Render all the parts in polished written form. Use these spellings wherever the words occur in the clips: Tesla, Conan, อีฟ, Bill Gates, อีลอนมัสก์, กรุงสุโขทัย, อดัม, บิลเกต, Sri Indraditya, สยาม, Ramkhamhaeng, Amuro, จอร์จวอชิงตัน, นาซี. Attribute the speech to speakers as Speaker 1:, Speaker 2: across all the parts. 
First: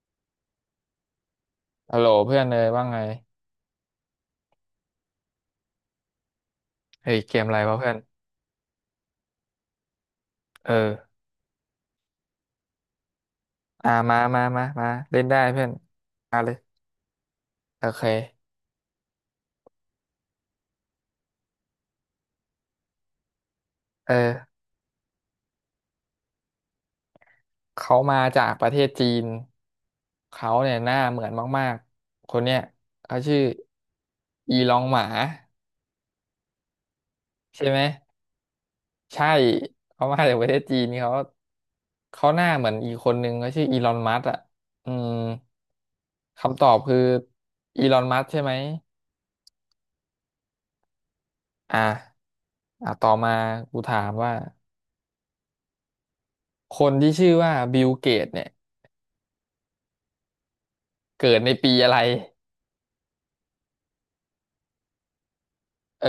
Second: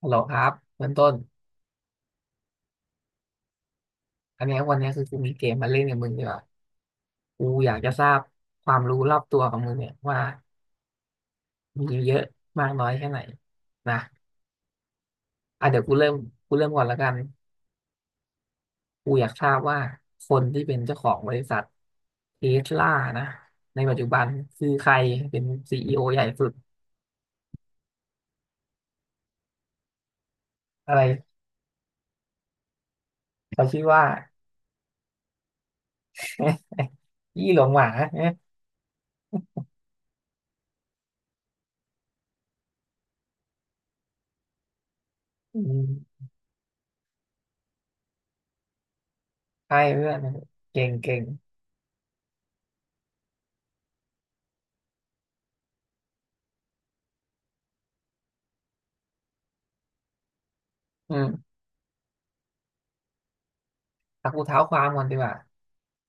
Speaker 1: ฮัลโหลครับเบื้องต้น
Speaker 2: ฮัลโหลเพื่อนเลยว่าไง
Speaker 1: อันเนี้ยวันเนี้ยคือกูมีเกมมาเล่นกับมึงดีกว่า
Speaker 2: เฮ้ยเกม
Speaker 1: กู
Speaker 2: อะไร
Speaker 1: อ
Speaker 2: วะ
Speaker 1: ยาก
Speaker 2: เพื่
Speaker 1: จะ
Speaker 2: อน
Speaker 1: ทราบความรู้รอบตัวของมึงเนี่ยว่า
Speaker 2: เออ
Speaker 1: มีเยอะมากน้อยแค่ไหน
Speaker 2: อ่า
Speaker 1: นะ
Speaker 2: มามามามาเล่นได้เพื่อ
Speaker 1: อ่ะ
Speaker 2: น
Speaker 1: เดี๋ยวกูเริ่ม
Speaker 2: มาเล
Speaker 1: กู
Speaker 2: ย
Speaker 1: เริ่มก่อนละกัน
Speaker 2: โอเค
Speaker 1: กูอยากทราบว่าคนที่เป็นเจ้าของบริษัทเทสลานะในปัจจุ
Speaker 2: เออ
Speaker 1: บันคือใครเป็นซีอีโอใหญ่สุด
Speaker 2: เขามาจากประเทศจีนเขาเนี่ยห
Speaker 1: อะ
Speaker 2: น้า
Speaker 1: ไร
Speaker 2: เหมือนมากๆคนเนี้ยเขาชื่อ
Speaker 1: เขาชื่อว่า
Speaker 2: อีลองหมา
Speaker 1: ยี่หล
Speaker 2: ใช่
Speaker 1: ง
Speaker 2: ไหม
Speaker 1: หวาเอ๊ะ
Speaker 2: ใช่เขามาจากประเทศจีนเขาหน้าเหมือนอีกคนนึงเขาชื่ออีลอนมัสก์อ่ะอืม
Speaker 1: อืม
Speaker 2: คำตอบคืออีลอนมัสก์ใช่ไหม
Speaker 1: ใช่เพื่อนเก่งเก่ง
Speaker 2: อ่ะอ่ะต่อมากูถามว่า คนที่ชื่อว่าบิลเกตเนี่ย
Speaker 1: อื
Speaker 2: เกิดใน
Speaker 1: ม
Speaker 2: ปีอะไร
Speaker 1: แต่กูเท้าความก่อนดีกว่า
Speaker 2: เออ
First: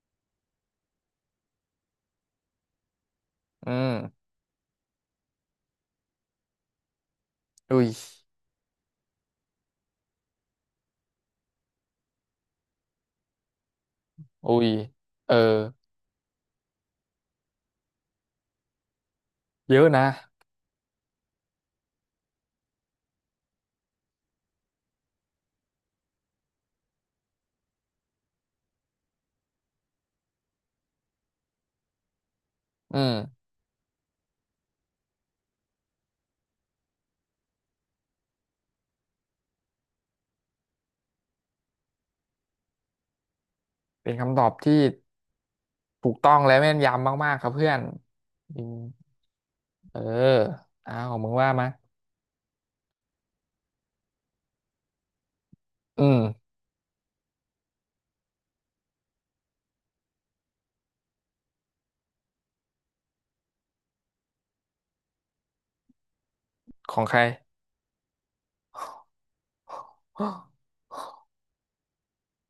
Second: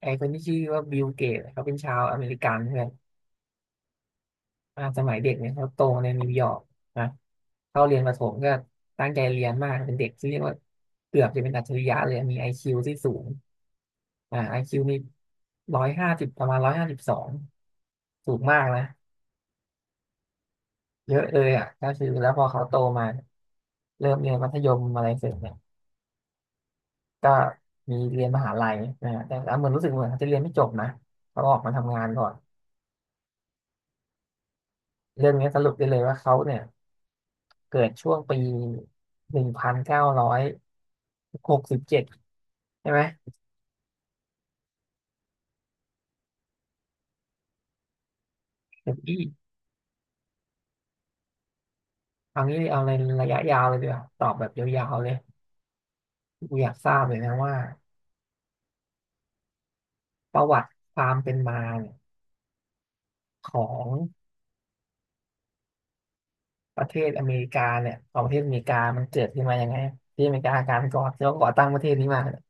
Speaker 1: ไอคนที่ชื่อว่าบิลเกตเขาเป็นชาวอเมริกันเพื่อน
Speaker 2: อืม
Speaker 1: สมัยเด็กเนี่ยเขาโตในนิวยอร์กนะ
Speaker 2: อุ้
Speaker 1: เข้า
Speaker 2: ย
Speaker 1: เรียนประถมก็ตั้งใจเรียนมากเป็นเด็กที่เรียกว่าเกือบจะเป็นอัจฉริยะเลยมีไอคิวที่สูง
Speaker 2: อุ้
Speaker 1: ไอ
Speaker 2: ย
Speaker 1: คิวมี
Speaker 2: เออ
Speaker 1: ร้อยห้าสิบประมาณ152สูงมากนะ
Speaker 2: เยอะนะ
Speaker 1: เยอะเลยอ่ะก็คือแล้วพอเขาโตมาเริ่มเรียนมัธยมอะไรเสร็จเนี่ยก็มีเรียนมหาลัยนะฮะแต่เหมือนรู้สึกเหมือนเขาจะเรียนไม่จบนะเขาออกมาทำงานก่อน
Speaker 2: อืม
Speaker 1: เรื่องนี้สรุปได้เลยว่าเขาเนี่ย เกิดช่วงปี1967ใช่ไหม
Speaker 2: เป็นคำตอบที่ถูกต้องและแม่นยำมากๆครับเพื่อนอืม
Speaker 1: เดี๋ยวพี่
Speaker 2: เอออ้าวมึงว่ามา
Speaker 1: เอางี้เอาในระยะยาวเลยดีกว่าตอบแบบยาวๆเลย
Speaker 2: อืม
Speaker 1: กูอยากทราบเลยนะว่าประวัติความเป็นมาเนี่ยของประเท
Speaker 2: ของ
Speaker 1: ศ
Speaker 2: ใคร
Speaker 1: อเมริกาเนี่ยของประเทศอเมริกามันเกิดขึ้นมายังไงที่อเมริ กาการก่อที่เขาก่อตั้งประเทศนี้มาเนี่ย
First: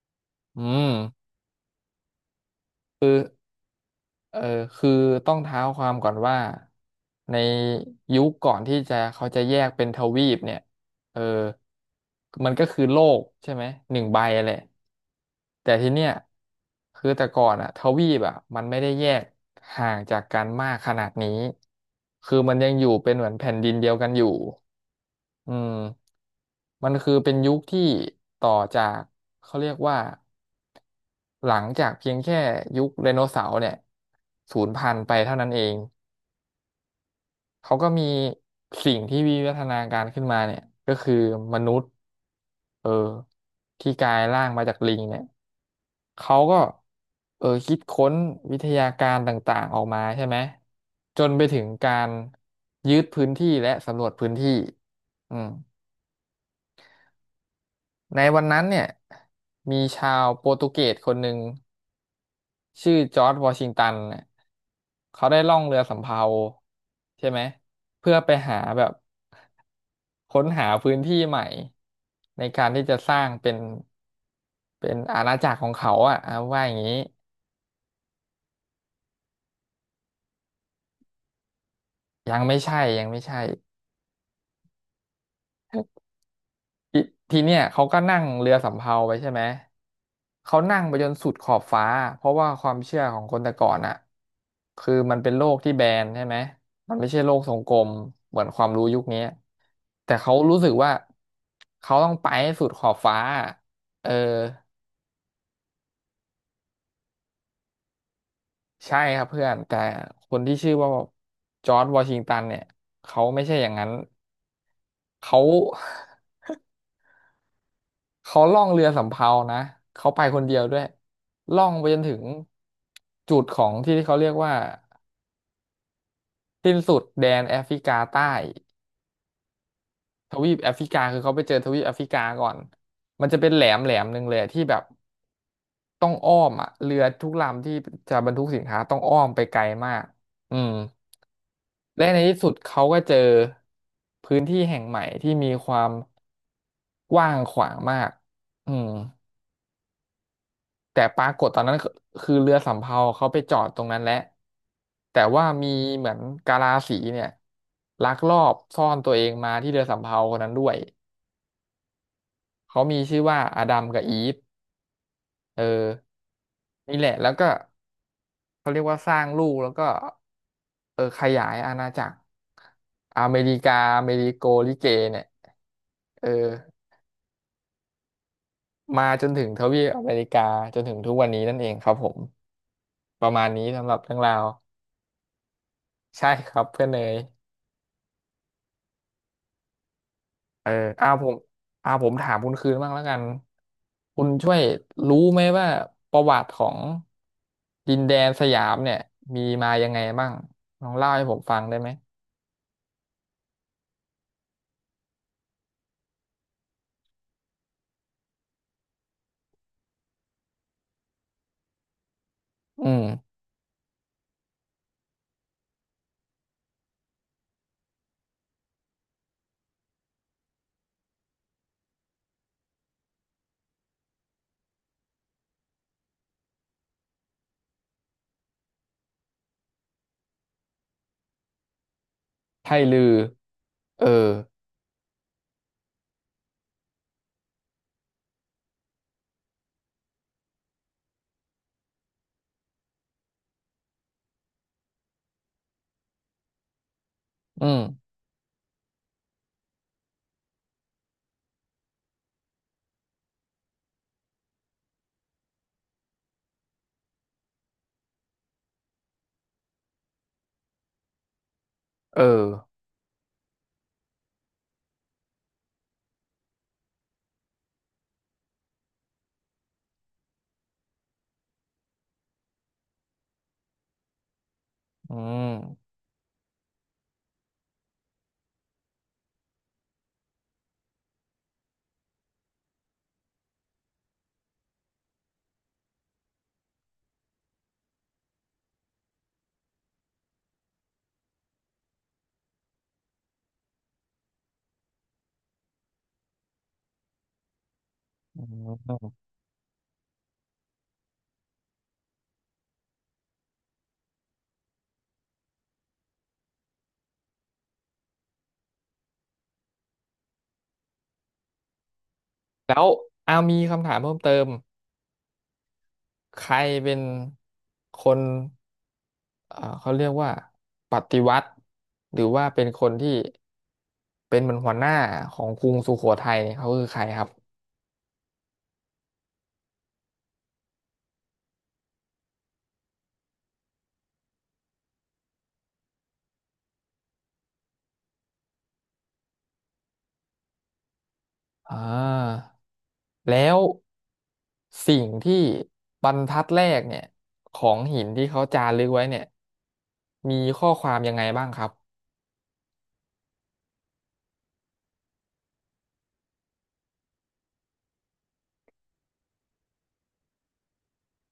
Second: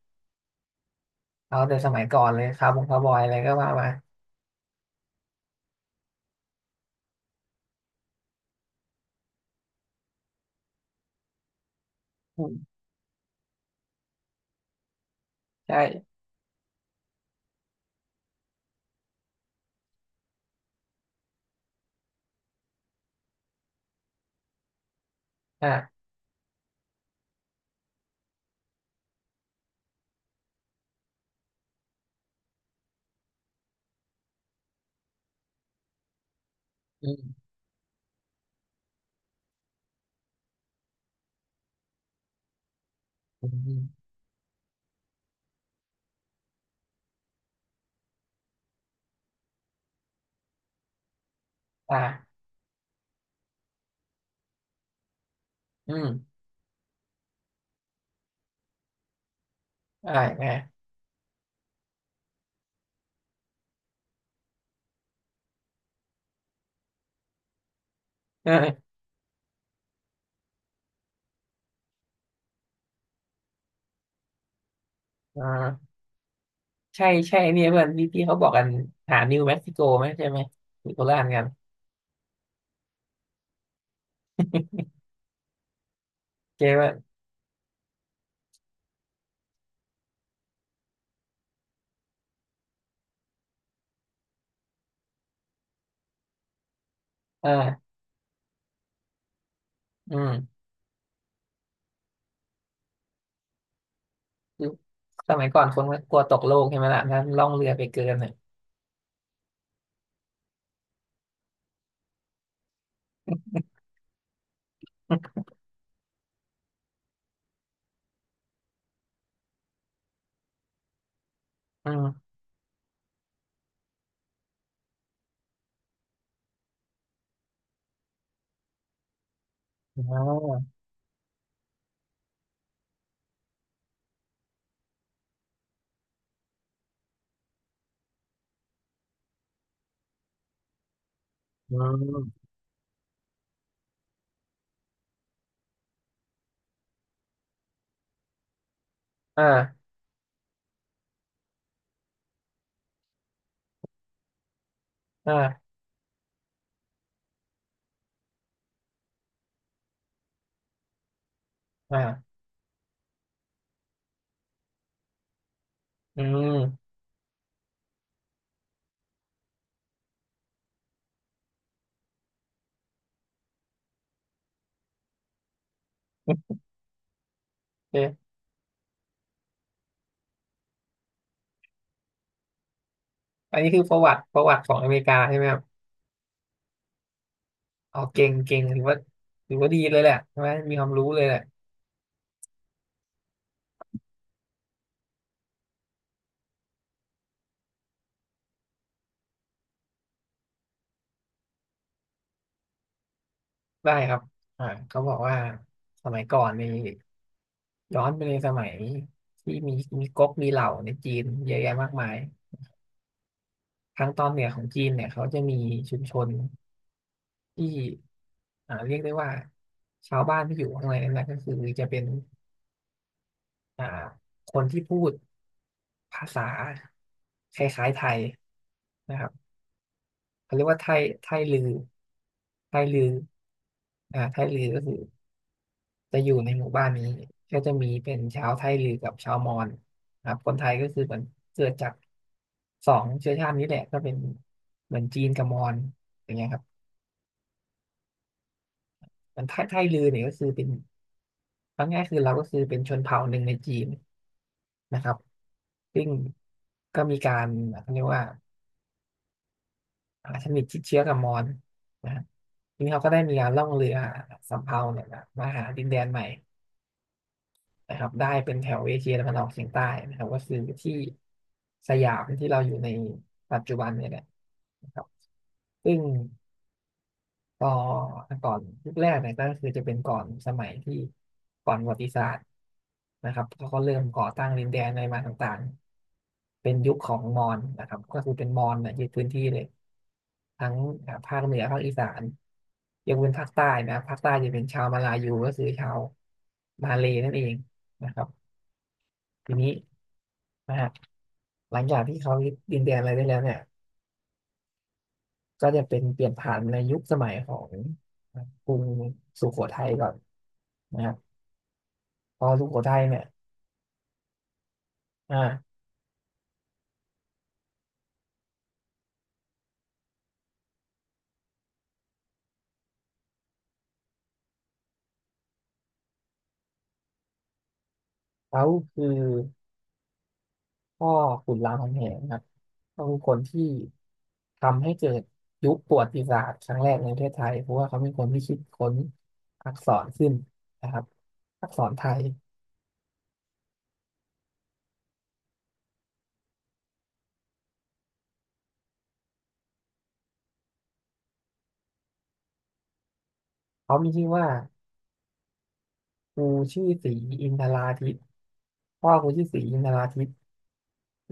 Speaker 2: อืม
Speaker 1: เอาแต่สมัยก่อนเลยคาร์บงคาร์บอยอะไรก็ว่ามา
Speaker 2: เออคือต้องเท้าความก่อนว่าในยุคก่อนที่จะเขาจะแยกเป็นทวีปเนี่ยเออ
Speaker 1: อื
Speaker 2: มันก็
Speaker 1: ม
Speaker 2: คือโลกใช่ไหมหนึ่งใบแหละแต่ทีเนี้ย
Speaker 1: ใช่
Speaker 2: คือแต่ก่อนอะทวีปอะมันไม่ได้แยกห่างจากกันมากขนาดนี้คือมันยังอยู่เป็นเหมือนแผ่นดินเดียวกันอยู่อืม
Speaker 1: อ่ะ
Speaker 2: มันคือเป็นยุคที่ต่อจากเขาเรียกว่า หลังจากเพียงแค่ยุคไดโนเสาร์เนี่ยสูญพันธุ์ไปเท่านั้นเอง
Speaker 1: อืม
Speaker 2: เขาก็มีสิ่งที่วิวัฒนาการขึ้นมาเนี่ยก็คือมนุษย์เออ
Speaker 1: อืมอืม
Speaker 2: ที่กลายร่างมาจากลิงเนี่ยเขาก็คิดค้นวิทยาการต่างๆออกมาใช่ไหมจนไปถึงการ
Speaker 1: อ่ะ
Speaker 2: ยึดพื้นที่และสำรวจพื้นที่อืม
Speaker 1: อืม
Speaker 2: ในวันนั้นเนี่ยมีชา
Speaker 1: อ่ะ
Speaker 2: วโป
Speaker 1: ไง
Speaker 2: รตุเกส คนหนึ่ง ชื่อจอร์จวอชิงตันน่ะเขาได้ล่องเรือสำเภาใช่ไหมเพื่อไป
Speaker 1: เอ
Speaker 2: หา
Speaker 1: อ
Speaker 2: แบบค้นหาพื้นที่ใหม่ในการที่จะสร้างเป็นเป็นอาณา
Speaker 1: อ่
Speaker 2: จักรของเขา
Speaker 1: า
Speaker 2: อ่ะเอาว่าอย่างนี้
Speaker 1: ใช่ใช่เนี่ยเพื่อนที่ที่เขาบอกกันหานิวเม็กซิโกไหมใช่ไหมมีโคราชกัน
Speaker 2: ยังไม่ใช่ยังไม่ใช่
Speaker 1: เจ๊ว่า
Speaker 2: ทีทีเนี้ยเขาก็นั่งเรือสำเภาไปใช่ไหมเขานั่งไปจนสุดขอบฟ้าเพราะว่าความเชื่อของคนแต่ก่อนอะคือมันเป็นโลกที่แบนใช่ไหมมันไม่ใช่โลก
Speaker 1: เอ
Speaker 2: ทรงกลม
Speaker 1: อ
Speaker 2: เหมือนความรู้ยุคนี้แต่
Speaker 1: อื
Speaker 2: เขา
Speaker 1: ม
Speaker 2: รู้สึกว่าเขาต้องไปให้สุดขอบฟ้าเออ
Speaker 1: คือสมัยก่อนคนก็กลัวตกโลกใช่ไหมล่ะนั้นล่องเรือไปเกินน่อย
Speaker 2: ใช่ครับเพื่อนแต่คนที่ชื่อว่าจอร์จวอชิงตันเนี่ยเขาไม่ใช่อย่างนั้นเขา เขาล่องเรือสำเภานะเขาไปคนเดียวด้วยล่องไป
Speaker 1: อื
Speaker 2: จนถึง
Speaker 1: ม
Speaker 2: จุดของที่ที่เขาเรียกว่าสิ้นสุดแดนแอฟริกาใต้
Speaker 1: อ๋
Speaker 2: ทวีปแอ
Speaker 1: อ
Speaker 2: ฟริกาคือเขาไปเจอทวีปแอฟริกาก่อนมันจะเป็นแหลมแหลมหนึ่งเลยที่แบบต้องอ้อมอ่ะเรือทุกลำที่จะบรรทุกสินค้าต้องอ้อมไปไกลมากอืม
Speaker 1: อื
Speaker 2: และในที่
Speaker 1: ม
Speaker 2: สุดเขาก็เจอพื้นที่แห่งใหม่ที่มีความกว้างขวางมากอืม
Speaker 1: อ่า
Speaker 2: แต่ปรากฏตอนนั้นคือเรือสำเภาเขาไปจอดตรงนั้นแหละแต่ว่า
Speaker 1: อ่า
Speaker 2: มีเหมือนกาลาสีเนี่ยลักลอบซ่อนตัวเองมาที่เรือสำเภาคนนั้นด้วย
Speaker 1: อ่า
Speaker 2: เขามีชื่อว่าอดัมกับอีฟเออ
Speaker 1: อืม
Speaker 2: นี่แหละแล้วก็เขาเรียกว่าสร้างลูกแล้วก็ขยายอาณาจักรอเมริกาอเมริโกลิเกเนี่ยเออ
Speaker 1: โอเค
Speaker 2: มาจนถึงทวีปอเมริกาจนถึงทุกวันนี้นั่นเองครับผมประมาณ
Speaker 1: อัน
Speaker 2: นี้
Speaker 1: นี้คือ
Speaker 2: สำห
Speaker 1: ป
Speaker 2: รับ
Speaker 1: ระวั
Speaker 2: เรื่อง
Speaker 1: ติ
Speaker 2: รา
Speaker 1: ป
Speaker 2: ว
Speaker 1: ระวัติของอเมริกาใช่ไหมครับ
Speaker 2: ใช่ครับเพื่อนเนย
Speaker 1: เอาเก่งเก่งถือว่าดีเลยแหละใช่ไหม
Speaker 2: เออ
Speaker 1: มีความรู้
Speaker 2: เอา
Speaker 1: เลย
Speaker 2: ผ
Speaker 1: แห
Speaker 2: ม
Speaker 1: ละ
Speaker 2: เอาผมถามคุณคืนบ้างแล้วกันคุณช่วยรู้ไหมว่าประวัติของดินแดนสยามเนี่ยมีมายังไงบ้างลองเล่าให้ผมฟังได้ไหม
Speaker 1: ได้ครับเขาบอกว่าสมัยก่อนนี่ ย้อนไปในสมัยที่มีก๊กมีเหล่าในจีนเยอะแยะมากมาย
Speaker 2: อืม
Speaker 1: ทางตอนเหนือของจีนเนี่ยเขาจะมีชุมชนที่เรียกได้ว่าชาวบ้านที่อยู่ข้างในนั้นนะก็คือจะเป็นอ่าคนที่พูดภาษาคล้ายๆไทยนะครับเขาเรียกว่าไทยลือ
Speaker 2: ไท
Speaker 1: ไทยลื
Speaker 2: ลื
Speaker 1: อ
Speaker 2: อเออ
Speaker 1: ไทยลือก็คือ จะอยู่ในหมู่บ้านนี้ก็จะมีเป็นชาวไทลือกับชาวมอญครับคนไทยก็คือเหมือนเกิดจากสองเชื้อชาตินี้แหละก็เป็นเหมือนจีนกับมอญอย่างเงี้ยครับ
Speaker 2: อืม
Speaker 1: มันไทลือเนี่ยก็คือเป็นเอาง่ายๆคือเราก็คือเป็นชนเผ่าหนึ่งในจีนนะครับซึ่งก็มีการเขาเรียกว่าสนิทชิดเชื้อกับมอญนะ
Speaker 2: เอ
Speaker 1: ฮะ
Speaker 2: อ
Speaker 1: ทีนี้เขาก็ได้มีการล่องเรือสำเภาเนี่ยนะมาหาดินแดนใหม่ นะครับได้เป็นแถวเอเชียตะวันออกเฉียงใต้นะครับก็คือที่สยามที่เราอยู่ในปัจจุบันเนี่ยแหละนะครับ
Speaker 2: อื
Speaker 1: ซึ่
Speaker 2: ม
Speaker 1: งก็ก่อนยุคแรกเนี่ยก็คือจะเป็นก่อนสมัยที่ก่อนประวัติศาสตร์นะครับเขาก็เริ่มก่อตั้งดินแดนอะไรมาต่างๆเป็นยุคของมอญนะครับก็คือเป็นมอญเนี่ยยึดพื้นที่เลยทั้งภาคเหนือภาคอีสานยกเว้นภาคใต้นะภาคใต้จะเป็นชาวมาลายูก็คือชาวมาเลย์นั่นเองนะครับ
Speaker 2: อืม
Speaker 1: ทีนี้นะฮะหลังจากที่เขายึดดินแดนอะไรได้แล้วเนี่ยก็จะเป็นเปลี่ยนผ่านในยุคสมัยของกรุงสุโขทัยก่อนนะครับพอสุ
Speaker 2: แล้
Speaker 1: โข
Speaker 2: ว
Speaker 1: ทัยเนี่ย
Speaker 2: อามีคำถามเพิ่มเติม
Speaker 1: อ่า
Speaker 2: ใครเป็นคน เอ่อเขาเรียกว่าปฏิวัติหรือว่าเป็นคนที่เป็นเหมือนหัวหน้าของกรุงสุโขทัยเนี่ยเขาคือใครครับ
Speaker 1: เขาคือพ่อขุนรามคำแหงครับเขาคือคนที่ทำให้เกิดยุคประวัติศาสตร์ครั้งแรกในประเทศไทยเพราะว่าเขาเป็นคนที่คิดค้นอักษรขึ้นนะครับอัก
Speaker 2: อ่
Speaker 1: ษรไทย
Speaker 2: าแล้วสิ่งที่บรรทัดแรกเนี่ยของหินที่เขาจารึกไว้เนี่ยมีข้อความยังไงบ้างครับ
Speaker 1: เขามีชื่อว่าครูชื่อศรีอินทราทิตย์พ่อครูชื่อศรีอินทราทิต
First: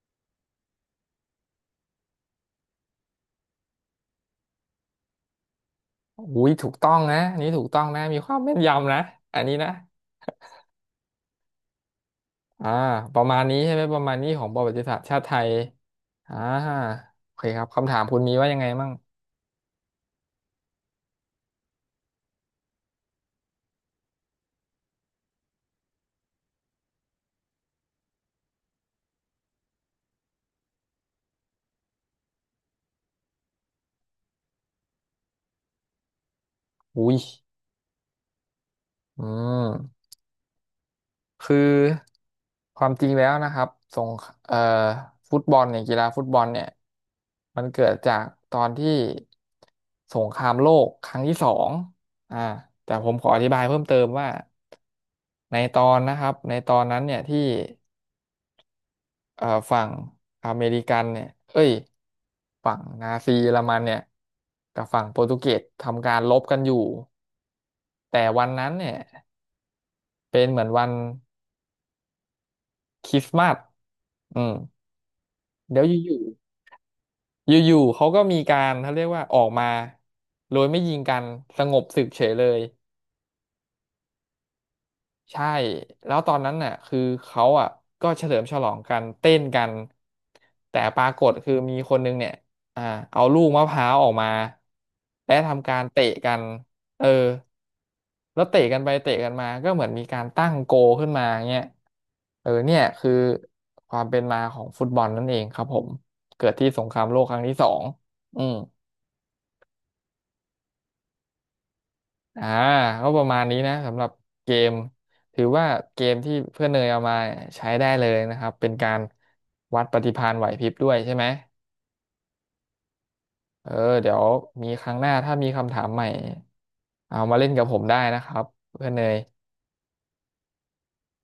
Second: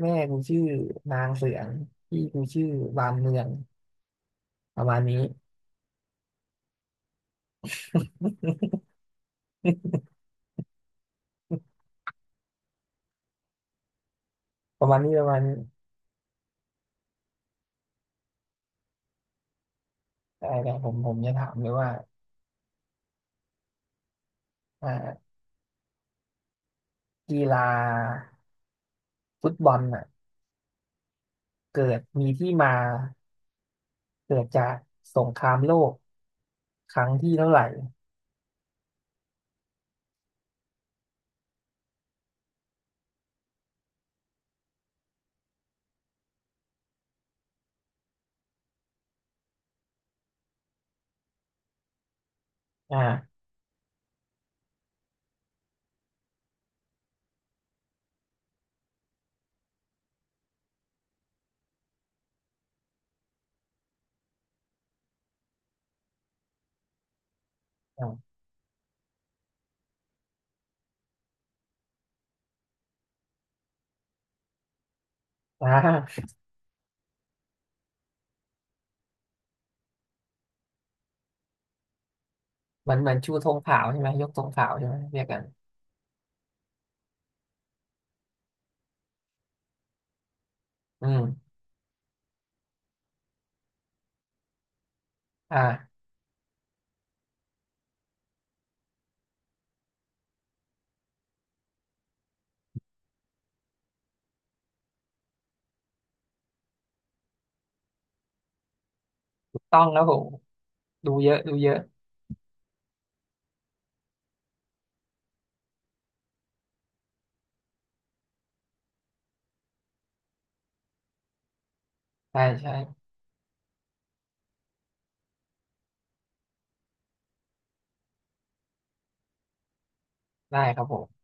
Speaker 1: แม่กูชื่อนางเสืองพี่กูชื่อบานเมืองประมาณนี้
Speaker 2: อุ้ยถูกต้องนะอันนี่ถูกต้องนะมีความแม่น ยำนะอันนี้นะอ่าประมาณนี้ใช่ไหมประมาณนี้ของประวั
Speaker 1: ป
Speaker 2: ติ
Speaker 1: ระ
Speaker 2: ศา
Speaker 1: มา
Speaker 2: สต
Speaker 1: ณ
Speaker 2: ร์
Speaker 1: นี้
Speaker 2: ชา
Speaker 1: ป
Speaker 2: ติ
Speaker 1: ระ
Speaker 2: ไท
Speaker 1: มาณ
Speaker 2: ย
Speaker 1: นี้
Speaker 2: อ่าโอเคครับคำถามคุณมีว่ายังไงมั่ง
Speaker 1: แต่ผมจะถามเลยว่าอ่ากีฬาฟุตบอลอ่ะเกิดมีที่มาเกิดจากสงครามโลกครั้ง
Speaker 2: อุ้ย
Speaker 1: ที่เท่าไหร่
Speaker 2: อืมคือความจริงแล้วนะครับสงคเอ่อฟุตบอลเนี่ยกีฬาฟุตบอลเนี่ยมันเกิดจากตอนที่สงครามโลกครั้งที่สองอ่าแต่
Speaker 1: อ
Speaker 2: ผมขออ
Speaker 1: ่า
Speaker 2: ธิบายเพิ่มเติมว่าในตอนนะครับในตอนนั้นเนี่ยที่เอ่อฝั่งอเมริกันเนี่ยเอ้ยฝั่งนาซีเยอรมันเนี่ยกับฝั่งโปรตุเกสทำการรบกันอยู่
Speaker 1: อ่
Speaker 2: แต่
Speaker 1: า
Speaker 2: วันนั้นเนี่ยเป็นเหมือนวันคริสต์มาสอืม
Speaker 1: อ่า
Speaker 2: เดี๋ยวอยู่ ๆอยู่ๆเขาก็มีการเขาเรียกว่าออกมาโดยไม่ยิงกันสงบศึกเฉยเลย
Speaker 1: มันเหมือนชูธงขาวใช่ไหมยกธงขาวใช่ไหมเรียกกัน
Speaker 2: ใช่แล้วตอนนั้นน่ะคือเขาอ่ะก็เฉลิมฉลองกันเต้นกันแต่ป
Speaker 1: อื
Speaker 2: รากฏคื
Speaker 1: ม
Speaker 2: อมีคนนึงเนี่ยอ่าเอาลูกมะพร้าวออกมาและ
Speaker 1: อ
Speaker 2: ทำการ
Speaker 1: ่า
Speaker 2: เตะกันเออแล้วเตะกันไปเตะกันมาก็เหมือนมีการตั้งโกลขึ้นมาเงี้ยเนี่ยคือความเป็นมาของฟุตบอลนั่นเองครับผมเกิดที่สงครามโลกครั้งที่สองอืม
Speaker 1: ถูกต้องแล้วผมดูเยอะดูเยอะ
Speaker 2: อ่าก็ประมาณนี้นะสำหรับเกมถือว่าเกมที่เพื่อนเนยเอามาใช้ได้เลยนะครับเป็นการวัดปฏิภาณไหวพริบด้วยใช่ไหม
Speaker 1: ใช่ใช่
Speaker 2: เออเดี๋ยวมีครั้งหน้าถ้ามีคำถามใหม่เอามาเล่นกับผมได้นะครับเพื่อนเนย
Speaker 1: ได้ครับผม